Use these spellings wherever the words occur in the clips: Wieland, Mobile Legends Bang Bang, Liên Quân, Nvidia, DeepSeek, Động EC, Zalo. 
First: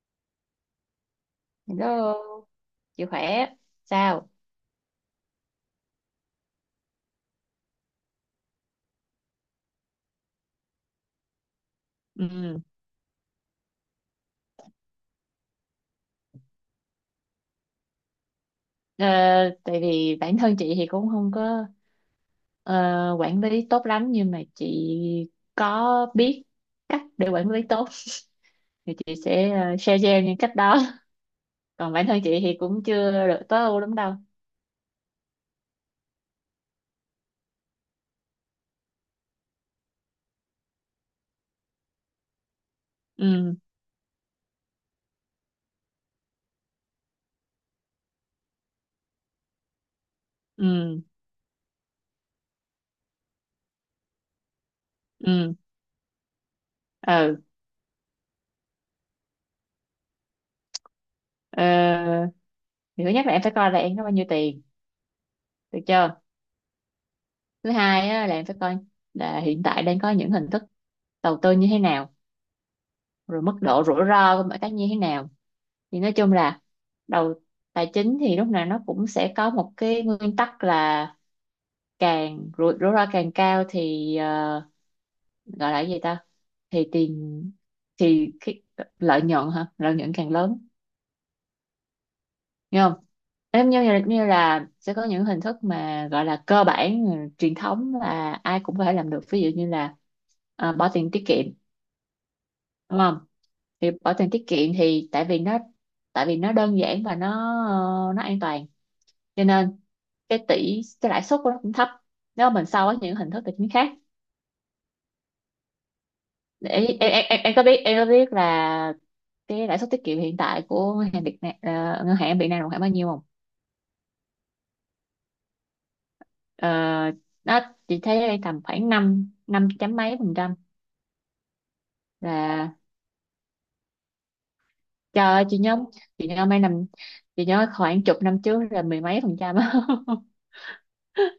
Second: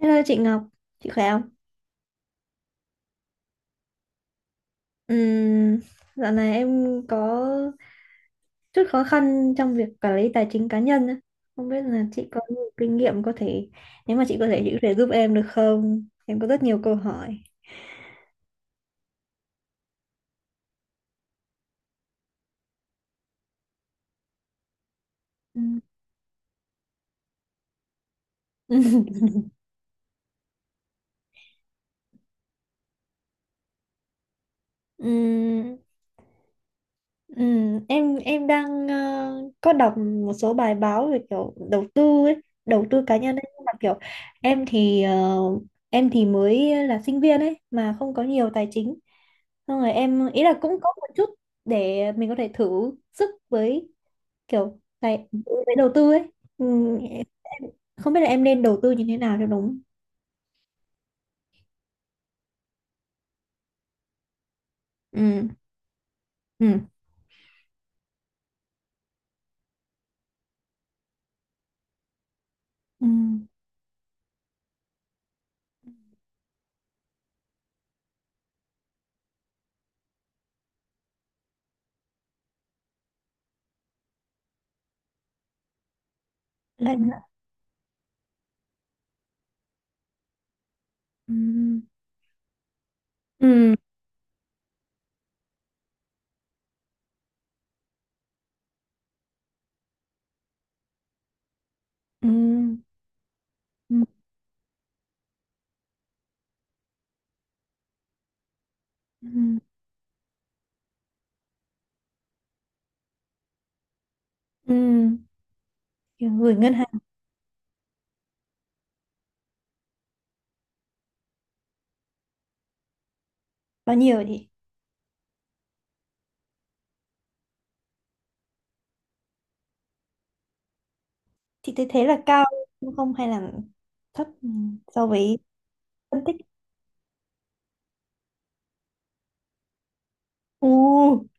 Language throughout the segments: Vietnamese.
Hello chị Ngọc, chị khỏe không? Hello, chị khỏe sao? Ừm, dạo này em có chút khó khăn trong việc quản lý tài chính cá nhân á. Không biết là chị có Ừ. nhiều kinh nghiệm có thể, nếu mà chị có thể giúp em được không? Em có rất nhiều câu hỏi. Ờ, Tại vì bản thân chị thì cũng không có ờ, quản lý tốt lắm, nhưng mà chị Ừm. có biết cách để quản lý tốt thì chị sẽ share cho em những cách đó. Còn bản thân chị thì cũng chưa được tối ưu lắm đâu. Ừm, em đang có đọc một số bài báo về kiểu đầu tư ấy, đầu tư cá nhân ấy, Ừ, nhưng mà kiểu em thì em thì mới là sinh viên ấy mà không có nhiều tài chính. Xong rồi em ý là cũng có ừ, một chút để mình có thể thử sức với kiểu tài ừ, với đầu tư ấy. Ừ, ừ. em không biết là em nên đầu tư như thế nào cho đúng. Ờ, thì thứ nhất là em phải coi là em có bao nhiêu tiền, Ừ. được chưa? Ừ. Thứ hai á, là em phải coi là hiện tại đang có những hình thức đầu tư như thế nào, Ừ. rồi mức độ rủi ro của mọi cái như thế nào. Thì nói chung là đầu tài chính thì lúc nào nó cũng sẽ có một cái nguyên tắc là càng rủi rủi ro càng cao thì gọi là cái gì ta, thì Lại nữa. tiền thì cái lợi nhuận, hả, lợi nhuận càng lớn, Ừ. nghe không? Em Ừ. Như là sẽ có những hình thức mà gọi là cơ bản truyền thống là ai cũng có thể làm được, ví dụ như là bỏ tiền tiết kiệm, Ừ. đúng không? Thì Ừ. bỏ tiền tiết kiệm thì tại vì nó đơn giản và nó nó an toàn, Ừ. cho nên cái tỷ cái lãi suất của nó cũng thấp nếu mà mình so với những hình thức tài chính khác. Ừ. Kiểu gửi Để ngân hàng em có biết, em có biết là cái lãi suất tiết kiệm hiện tại của ngân hàng Việt Nam, ngân hàng Việt Nam là khoảng bao nhiêu không? bao nhiêu Ờ, nó chị thấy đây tầm khoảng năm năm chấm mấy phần trăm thì thấy thế là cao là đúng không hay là thấp so trời với ơi, phân chị tích. nhớ mấy năm chị nhớ khoảng chục năm trước là mười mấy phần trăm á. Ừ.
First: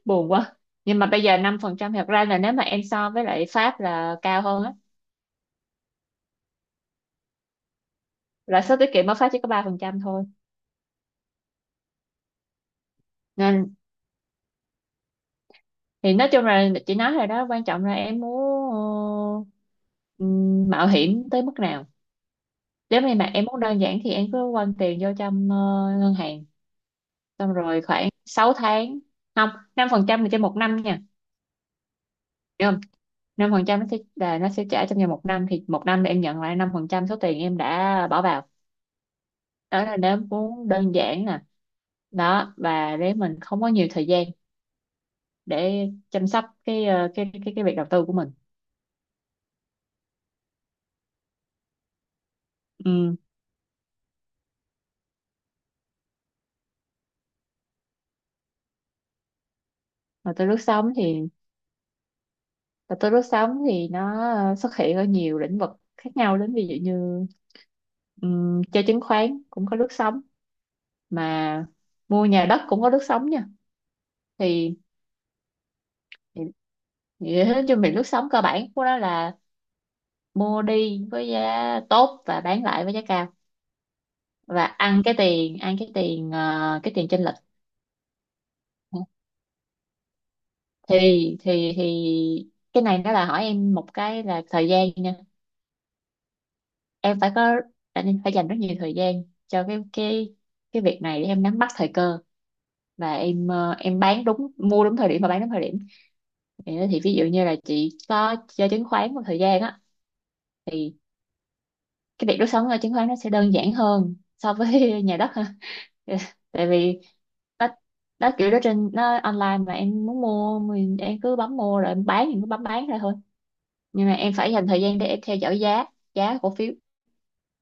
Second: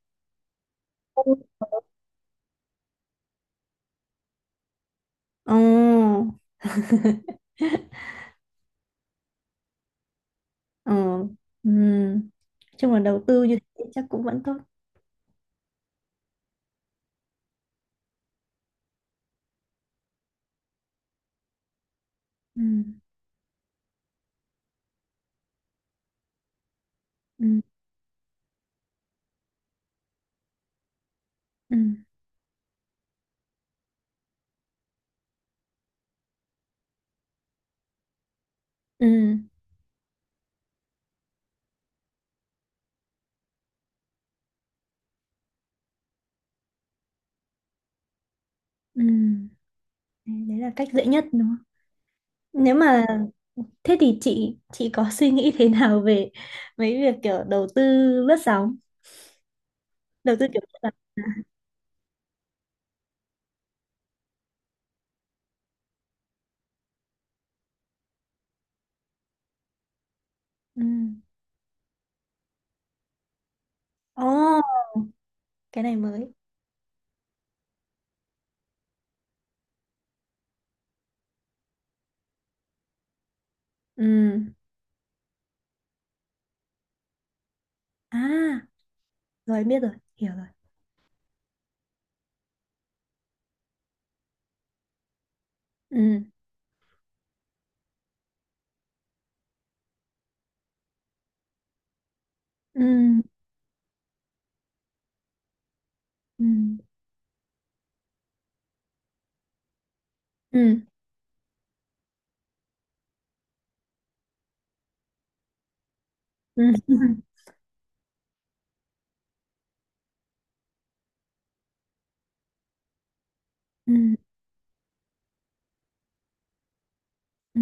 Buồn quá, nhưng mà bây Ừ. giờ năm phần trăm thật ra là nếu mà em so với lại Pháp là cao hơn á, Ừ. lãi suất tiết kiệm ở Pháp chỉ có ba phần trăm thôi Ừ. Ừ. Chung là đầu tư như nên. thế chắc cũng vẫn tốt. Thì nói chung là chị nói rồi đó, quan trọng là em muốn mạo hiểm tới mức nào. Ừ. Nếu như mà em muốn đơn giản thì em cứ quăng tiền vô trong ngân hàng, Ừ. xong rồi khoảng 6 tháng, không, 5% là trên một năm nha, Ừ. hiểu không? Năm phần trăm nó sẽ là nó sẽ trả trong vòng một năm, thì một năm là em nhận lại 5% số tiền em đã bỏ vào. Ừ. Đó là nếu muốn đơn giản nè, đó, và để mình không có nhiều thời gian để chăm sóc cái cái việc đầu tư của mình. Ừ. Đấy đấy là cách dễ nhất đúng không nếu mà Ừ. thế thì chị có suy nghĩ thế nào về mấy việc kiểu đầu tư lướt sóng, Và đầu tư tới kiểu lướt lướt sóng thì, sóng. và tôi lướt sóng thì nó xuất hiện ở nhiều lĩnh vực khác nhau đến, ví dụ như chơi chứng khoán cũng có lướt sóng, Ừ. mà mua nhà đất cũng có lướt sóng nha. Ồ, Thì cái này mới. thì- nói chung thì lướt sóng cơ bản của nó là mua đi với giá tốt và bán lại với giá cao Ừ. và ăn cái tiền cái tiền chênh lệch. À, rồi biết rồi, hiểu rồi. Thì thì thì cái này nó là hỏi em một cái là thời gian nha, Ừ. em phải có, em phải dành rất nhiều thời gian cho cái việc này để em nắm bắt thời cơ Ừ. và em ờ, em bán đúng mua đúng thời điểm và bán đúng thời điểm. Ừ. Thì ví dụ như là chị có chơi chứng khoán một thời gian á, Ừ. thì cái việc đốt sống ở chứng khoán nó sẽ đơn giản hơn so với nhà đất ha. Ừ. Tại vì nó nó kiểu đó trên nó online, mà em muốn mua mình em cứ bấm mua, rồi em bán thì cứ bấm bán ra thôi, nhưng mà Ừ. em phải dành thời gian để em theo dõi giá, giá cổ phiếu. Ừ.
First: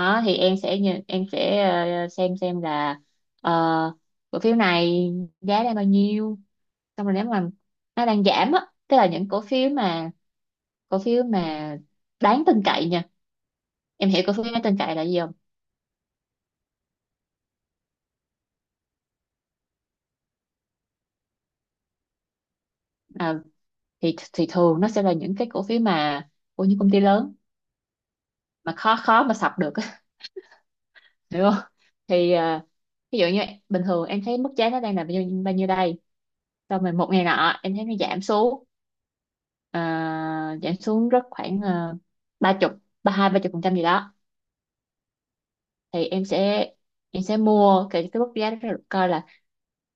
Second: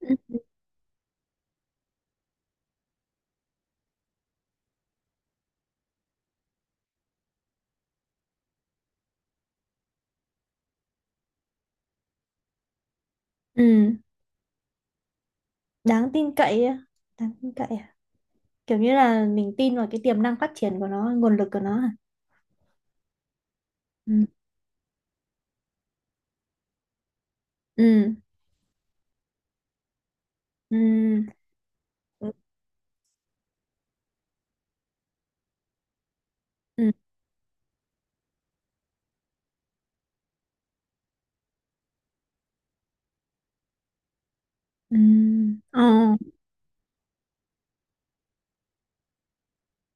Ừ. thì Ừ. Em sẽ xem là ờ, cổ phiếu này giá đang bao nhiêu, xong rồi nếu mà nó đang giảm á, tức là những cổ phiếu mà cổ phiếu mà đáng tin cậy nha. Ừ. Em hiểu cổ phiếu đáng tin cậy là gì không? Đáng tin cậy á, đáng tin cậy à, kiểu như là mình tin vào cái tiềm năng phát triển của nó, nguồn lực của nó à. à, Ừ. thì thường nó sẽ là những cái cổ phiếu mà của những công ty lớn Ừ. mà khó khó mà sập được á, Ừ. hiểu không? Ừ. Thì ví dụ như bình thường em thấy mức giá nó đang là bao nhiêu đây, xong Ừ. rồi một ngày nọ em thấy nó giảm xuống, ờ, giảm xuống rất khoảng ba chục, ba chục phần trăm gì đó. Ừ. Ờ. Thì em sẽ mua cái mức giá đó rồi coi là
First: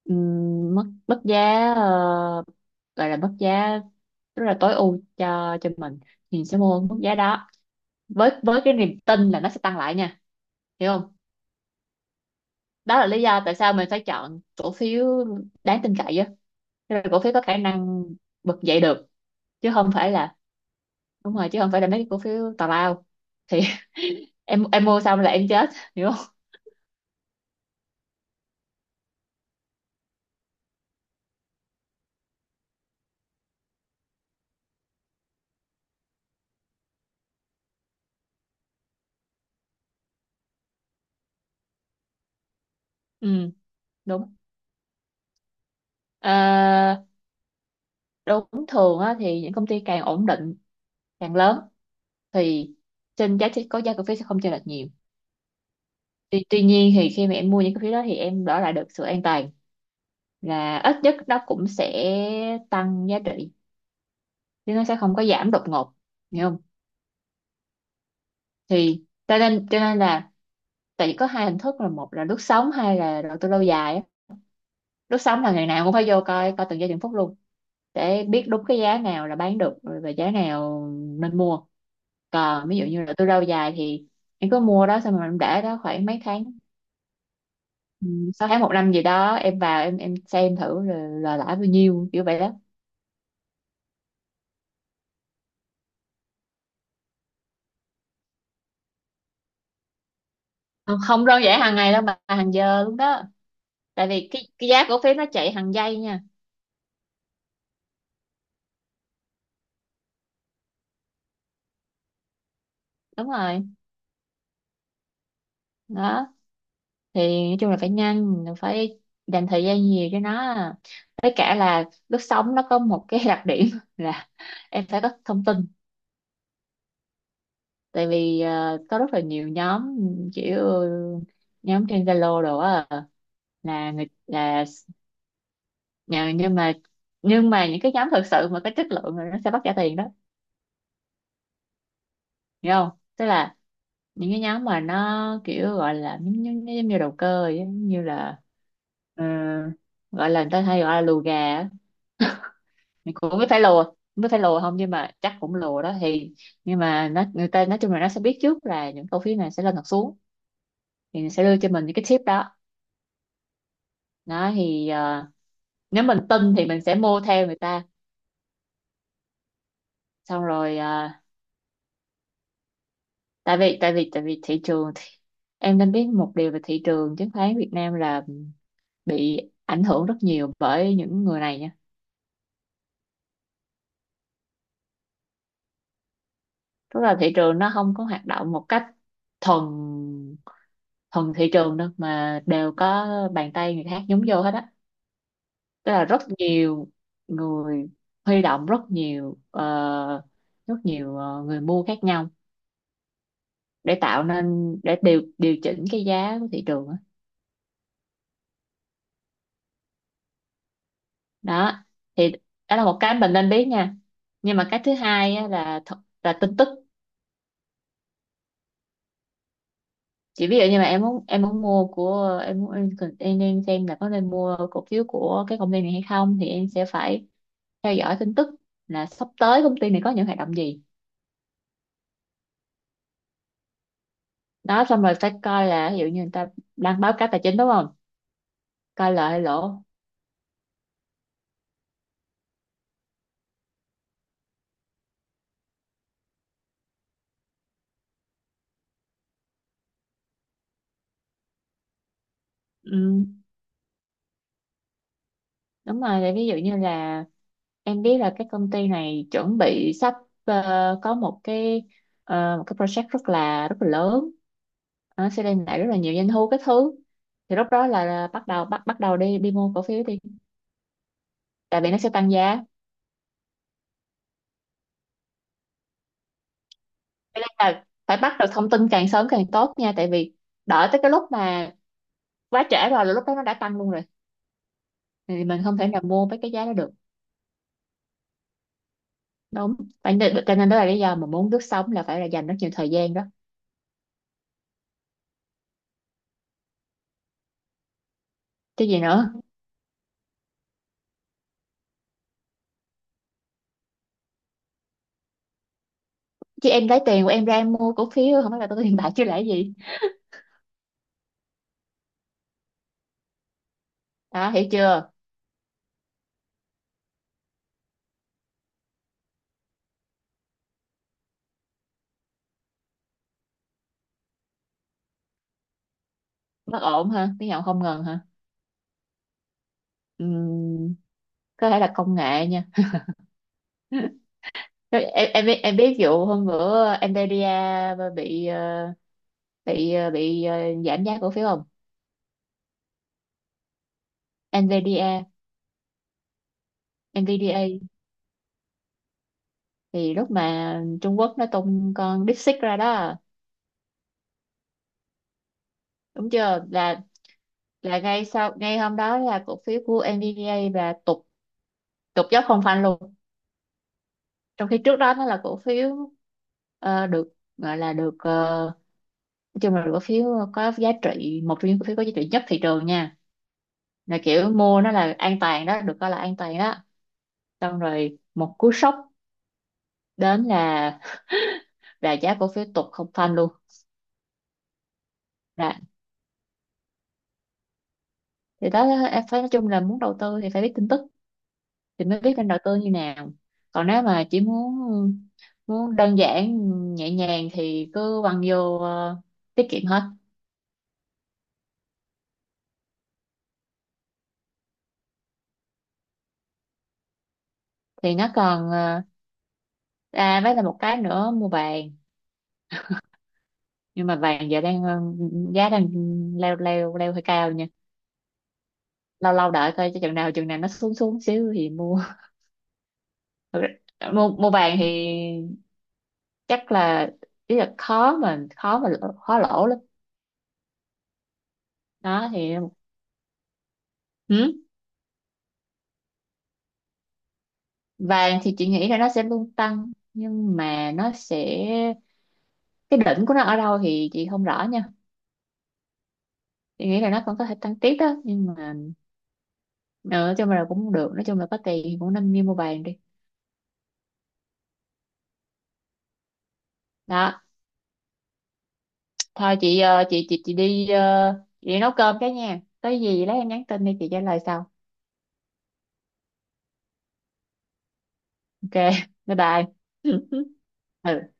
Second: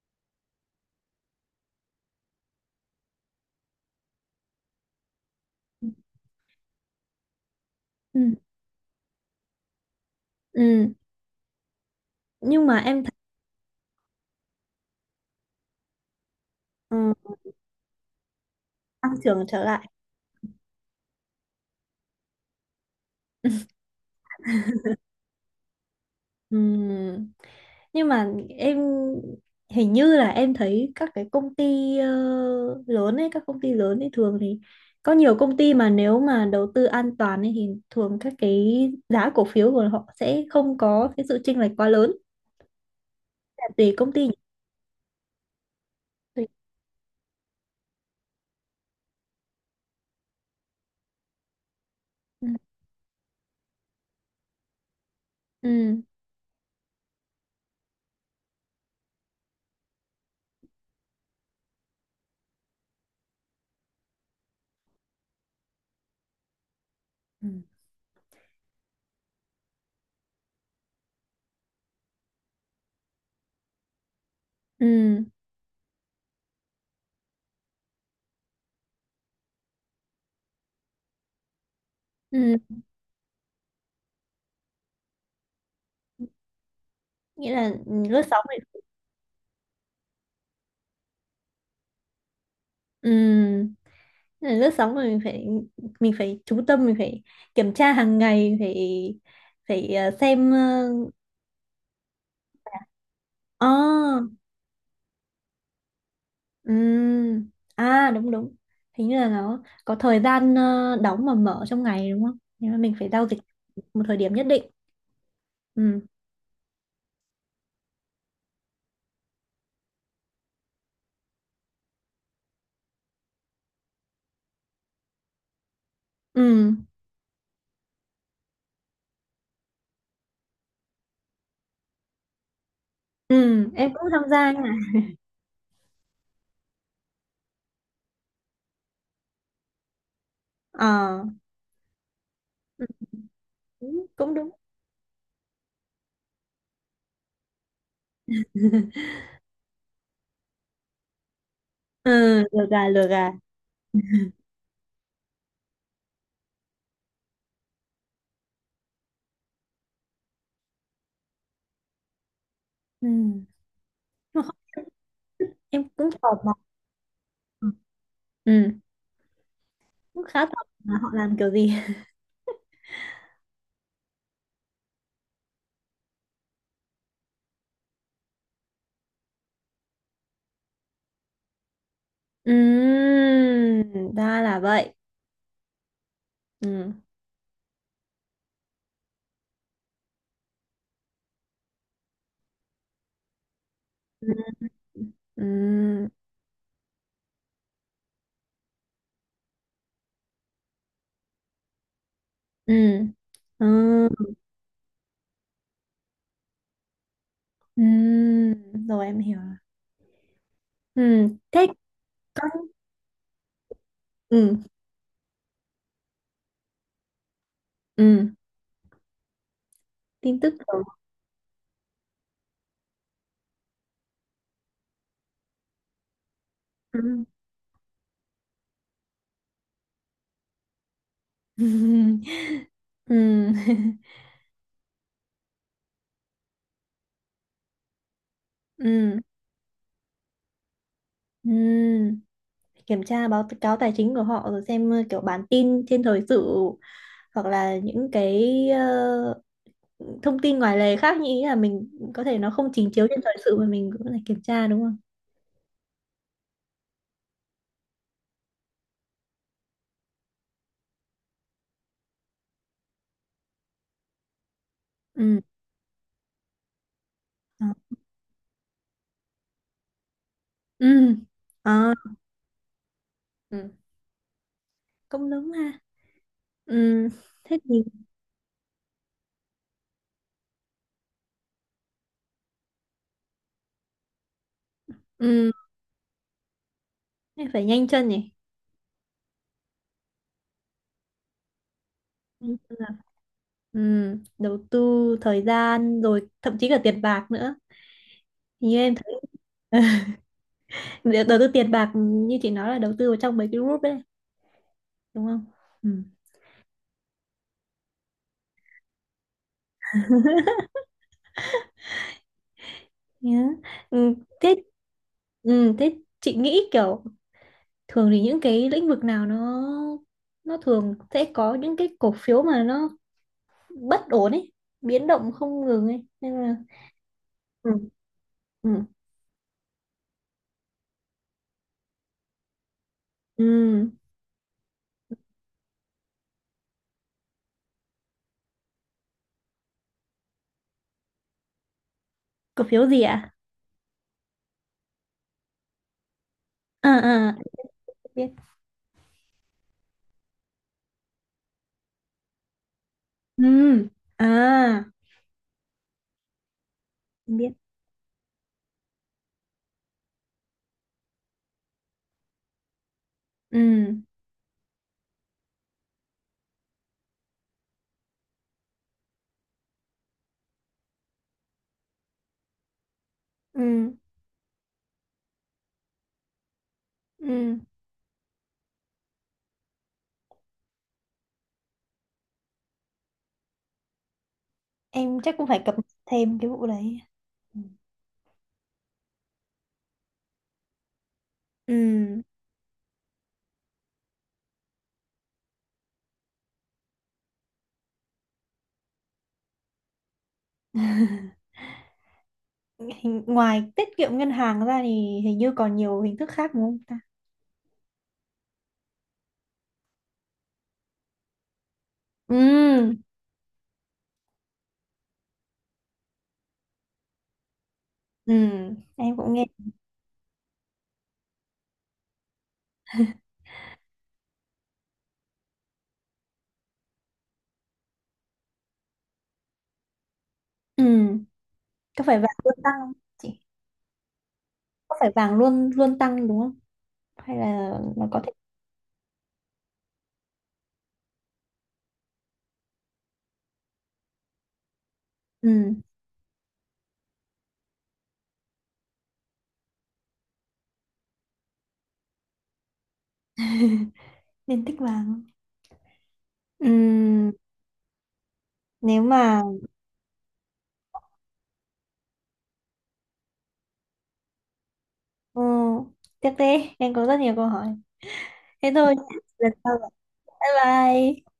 mức mức giá gọi là mức giá rất là tối ưu cho mình, thì mình sẽ mua mức giá đó Ừ. với cái niềm tin là nó sẽ tăng lại nha, Ừ. hiểu không? Nhưng mà Đó em là thấy lý do tại sao mình phải chọn cổ phiếu đáng tin cậy á, ờ, tức là cổ phiếu có khả năng bật dậy được, tăng trưởng trở chứ lại. không phải là, đúng rồi, chứ không phải là mấy cái cổ phiếu tào lao. Thì em mua xong là em chết, hiểu không? Ừ. Nhưng mà em hình như là em thấy các cái công ty lớn ấy, các công ty lớn ấy thường thì có nhiều công ty mà nếu mà đầu tư an toàn ấy thì thường các cái giá cổ phiếu của họ sẽ không có cái sự chênh lệch quá lớn. Ừ, Là tùy công ty nhỉ? đúng. Tùy. Ờ, Đúng, thường á, thì những công ty càng ổn định càng lớn Ừ. thì trên giá trị có giá cổ phiếu sẽ không chênh lệch nhiều. Ừ. Tuy nhiên thì khi mà em mua những cổ phiếu đó thì em đổi lại được sự an toàn là ít nhất nó cũng sẽ tăng giá trị, chứ nó sẽ không có giảm đột ngột, hiểu không? Ừ. Thì cho nên là tại vì có hai hình thức là một là lướt sóng, hai là đầu tư lâu dài á. Ừ. Lướt sóng là ngày nào cũng phải vô coi, coi từng giây từng phút luôn để biết đúng cái giá nào là bán được và giá nào nên mua. Ừ. Còn ví dụ như là tôi rau dài thì em cứ mua đó, xong rồi em để đó khoảng mấy tháng, Nghĩa là ừ, lớp 6 sáu này. tháng một năm gì đó, em vào em xem thử là lãi bao nhiêu kiểu vậy đó. Ừ. Nên là lướt sóng là mình phải, mình phải chú tâm, mình phải kiểm tra hàng ngày, phải phải xem Không, không đơn giản hàng ngày đâu mà hàng giờ luôn đó, ờ, tại vì cái giá cổ phiếu nó chạy hàng giây nha. ừm, à đúng đúng. Hình như là nó có thời gian đóng và mở trong ngày đúng không? Nếu mà mình phải giao Đúng dịch rồi. một thời điểm nhất định. Ừ, Đó thì nói chung là phải nhanh, phải dành thời gian nhiều cho nó, với cả là lướt sóng nó có một cái đặc điểm là em phải có thông tin, ừ, tại vì có rất là nhiều nhóm, kiểu nhóm trên Zalo đồ á, ừ, em là người cũng tham gia là nha. Nhưng mà những cái nhóm thực sự mà có chất lượng rồi nó sẽ bắt trả tiền đó, Ờ, hiểu ừ, không? Tức là cũng những cũng cái đúng. nhóm mà nó kiểu gọi là giống như đầu cơ vậy á, như là ờ, gọi là người ta hay gọi là lùa gà á. Ừ, lừa gà, lừa Mình gà. cũng không biết phải lùa không, biết phải lùa không, nhưng mà chắc cũng lùa đó. Thì nhưng mà nó người ta nói chung là nó sẽ biết trước là những cổ phiếu này sẽ lên hoặc xuống, thì sẽ đưa cho mình những cái tip đó. Ừ. Mà Đó không, thì em nếu cũng mình tò mò. tin thì mình sẽ mua theo người ta, Ừ. Cũng khá xong tầm rồi là họ làm kiểu gì. Tại vì thị trường thì em nên biết một điều về thị trường chứng khoán Việt Nam là bị ảnh hưởng rất nhiều bởi những người này nha. Ra là vậy. Tức Ừm. là thị trường nó không có hoạt động một cách thuần thuần thị trường đâu, mà đều có bàn tay người khác nhúng Ừ. vô hết á. Tức là Ừm, rất nhiều người huy động rất nhiều người mua khác nhau ừm, để ừm, tạo nên để điều điều chỉnh cái giá của thị trường á. ừm. Rồi em hiểu rồi. Thế Đó thì có đó là một cái mình nên biết nha. Nhưng ừm, mà cái thứ hai á, là là tin tức. ừm, tin Chỉ tức. ví dụ như mà em muốn mua của em muốn em, em nên xem là có nên mua cổ phiếu của cái công ty này hay không thì em sẽ Ừ. Ừm, phải theo dõi tin tức là sắp tới công ty này có những hoạt động gì. ừm, Đó xong rồi phải coi là ví dụ như người ta đang báo cáo tài chính, đúng không, coi ừm, lợi hay lỗ. ừm. Kiểm tra báo cáo tài chính của họ rồi xem kiểu bản tin trên thời sự hoặc là những cái thông tin ngoài lề khác, như ý là mình có thể nó không trình chiếu trên ừ, thời sự mà mình cũng phải kiểm tra đúng không? Đúng rồi, thì ví dụ như là em biết là cái công ty này chuẩn bị sắp ờ, có một cái ờ, một cái project rất là lớn, nó Ừ. sẽ đem lại rất là nhiều doanh thu cái thứ. Thì ờ, lúc đó là bắt đầu bắt bắt đầu đi đi mua cổ phiếu đi, ừ. tại vì Ờ. nó sẽ tăng giá. Ừ, cũng đúng ha. Ừ, Cho nên thế thì là phải bắt được thông tin càng sớm càng tốt nha, tại vì đợi tới cái lúc mà quá trễ rồi là lúc đó nó đã tăng luôn rồi, thì ừ, mình không thể nào mua với cái giá đó được. thế phải nhanh chân nhỉ. Đúng, phải, cho nên đó là lý do mà muốn lướt sóng là phải là dành rất Nhanh nhiều chân là- thời gian đó. ừ, đầu tư thời gian rồi thậm chí cả tiền bạc nữa. Hình như Chứ em gì thấy nữa, để đầu tư tiền bạc như chị nói là đầu tư vào trong mấy cái group đấy đúng không. Ừ. chứ em lấy tiền của em ra em mua cổ phiếu không phải là tôi có tiền bạc chứ lẽ gì. Nhớ. Ừ. Đó, Thế hiểu chưa? ừ. Thế chị nghĩ kiểu thường thì những cái lĩnh vực nào nó thường sẽ có những cái cổ phiếu mà nó bất ổn ấy, biến động không ngừng ấy nên là Bất ổn ha, tiếng Nhật ừ. không ngần ha. Ừ. Ừm, có thể là công nghệ nha. Ừ. Em biết, vụ hôm bữa Nvidia bị bị giảm giá cổ phiếu không? Cổ phiếu gì ạ? Nvidia, À à, Nvidia. em biết. Thì lúc mà Trung Quốc nó tung con DeepSeek ra đó, Ừ. À, đúng chưa, là em biết. là ngay sau ngay hôm đó là cổ phiếu của Nvidia là tụt tụt dốc không phanh luôn. Ừ. Trong khi trước đó nó là cổ phiếu ờ, được gọi là được ờ, nói chung là được cổ phiếu có giá trị, một trong những cổ phiếu có giá trị nhất thị trường nha, Ừ. là kiểu mua nó là an toàn đó, được coi là an toàn đó. Ừ. Xong rồi một cú sốc đến là giá cổ phiếu tụt không phanh luôn. Em chắc cũng phải Đó. cập nhật thêm cái vụ đấy. Ừ. Thì đó, em phải nói chung là muốn đầu tư thì phải biết tin tức thì mới biết nên đầu tư như nào. Còn nếu mà chỉ muốn muốn đơn giản nhẹ nhàng thì cứ quăng vô tiết kiệm hết. Ừ hình, ngoài tiết kiệm ngân hàng ra thì hình như còn nhiều hình thức khác đúng không ta. Thì nó còn với là một cái nữa, mua vàng. Ừ. Nhưng mà vàng giờ đang giá đang leo leo leo hơi cao nha. Ừ, em Lâu cũng nghe. lâu đợi coi cho chừng nào nó xuống xuống xíu thì mua. Thật ra, mua mua vàng thì chắc là ý là khó lỗ lắm. Ừ, có phải Đó vàng luôn thì tăng không chị? ừ, Có phải vàng luôn luôn tăng đúng không, hay là nó có thể vàng thì chị nghĩ là nó sẽ luôn tăng, nhưng mà nó sẽ cái đỉnh của nó ở đâu thì chị không rõ nha. ừ Chị nghĩ là nó còn có thể tăng tiếp đó, nhưng mà nói chung là có tiền thì cũng nên đi mua vàng đi. nên tích vàng không? Ừ Đó nếu mà thôi, chị chị đi chị đi nấu cơm cái nha, có gì lấy em nhắn tin đi chị trả lời sau. ừ, tiếp đi, em có rất nhiều câu hỏi. Thế Ok, thôi, bye lần bye. sau gặp. Bye Ừ. bye.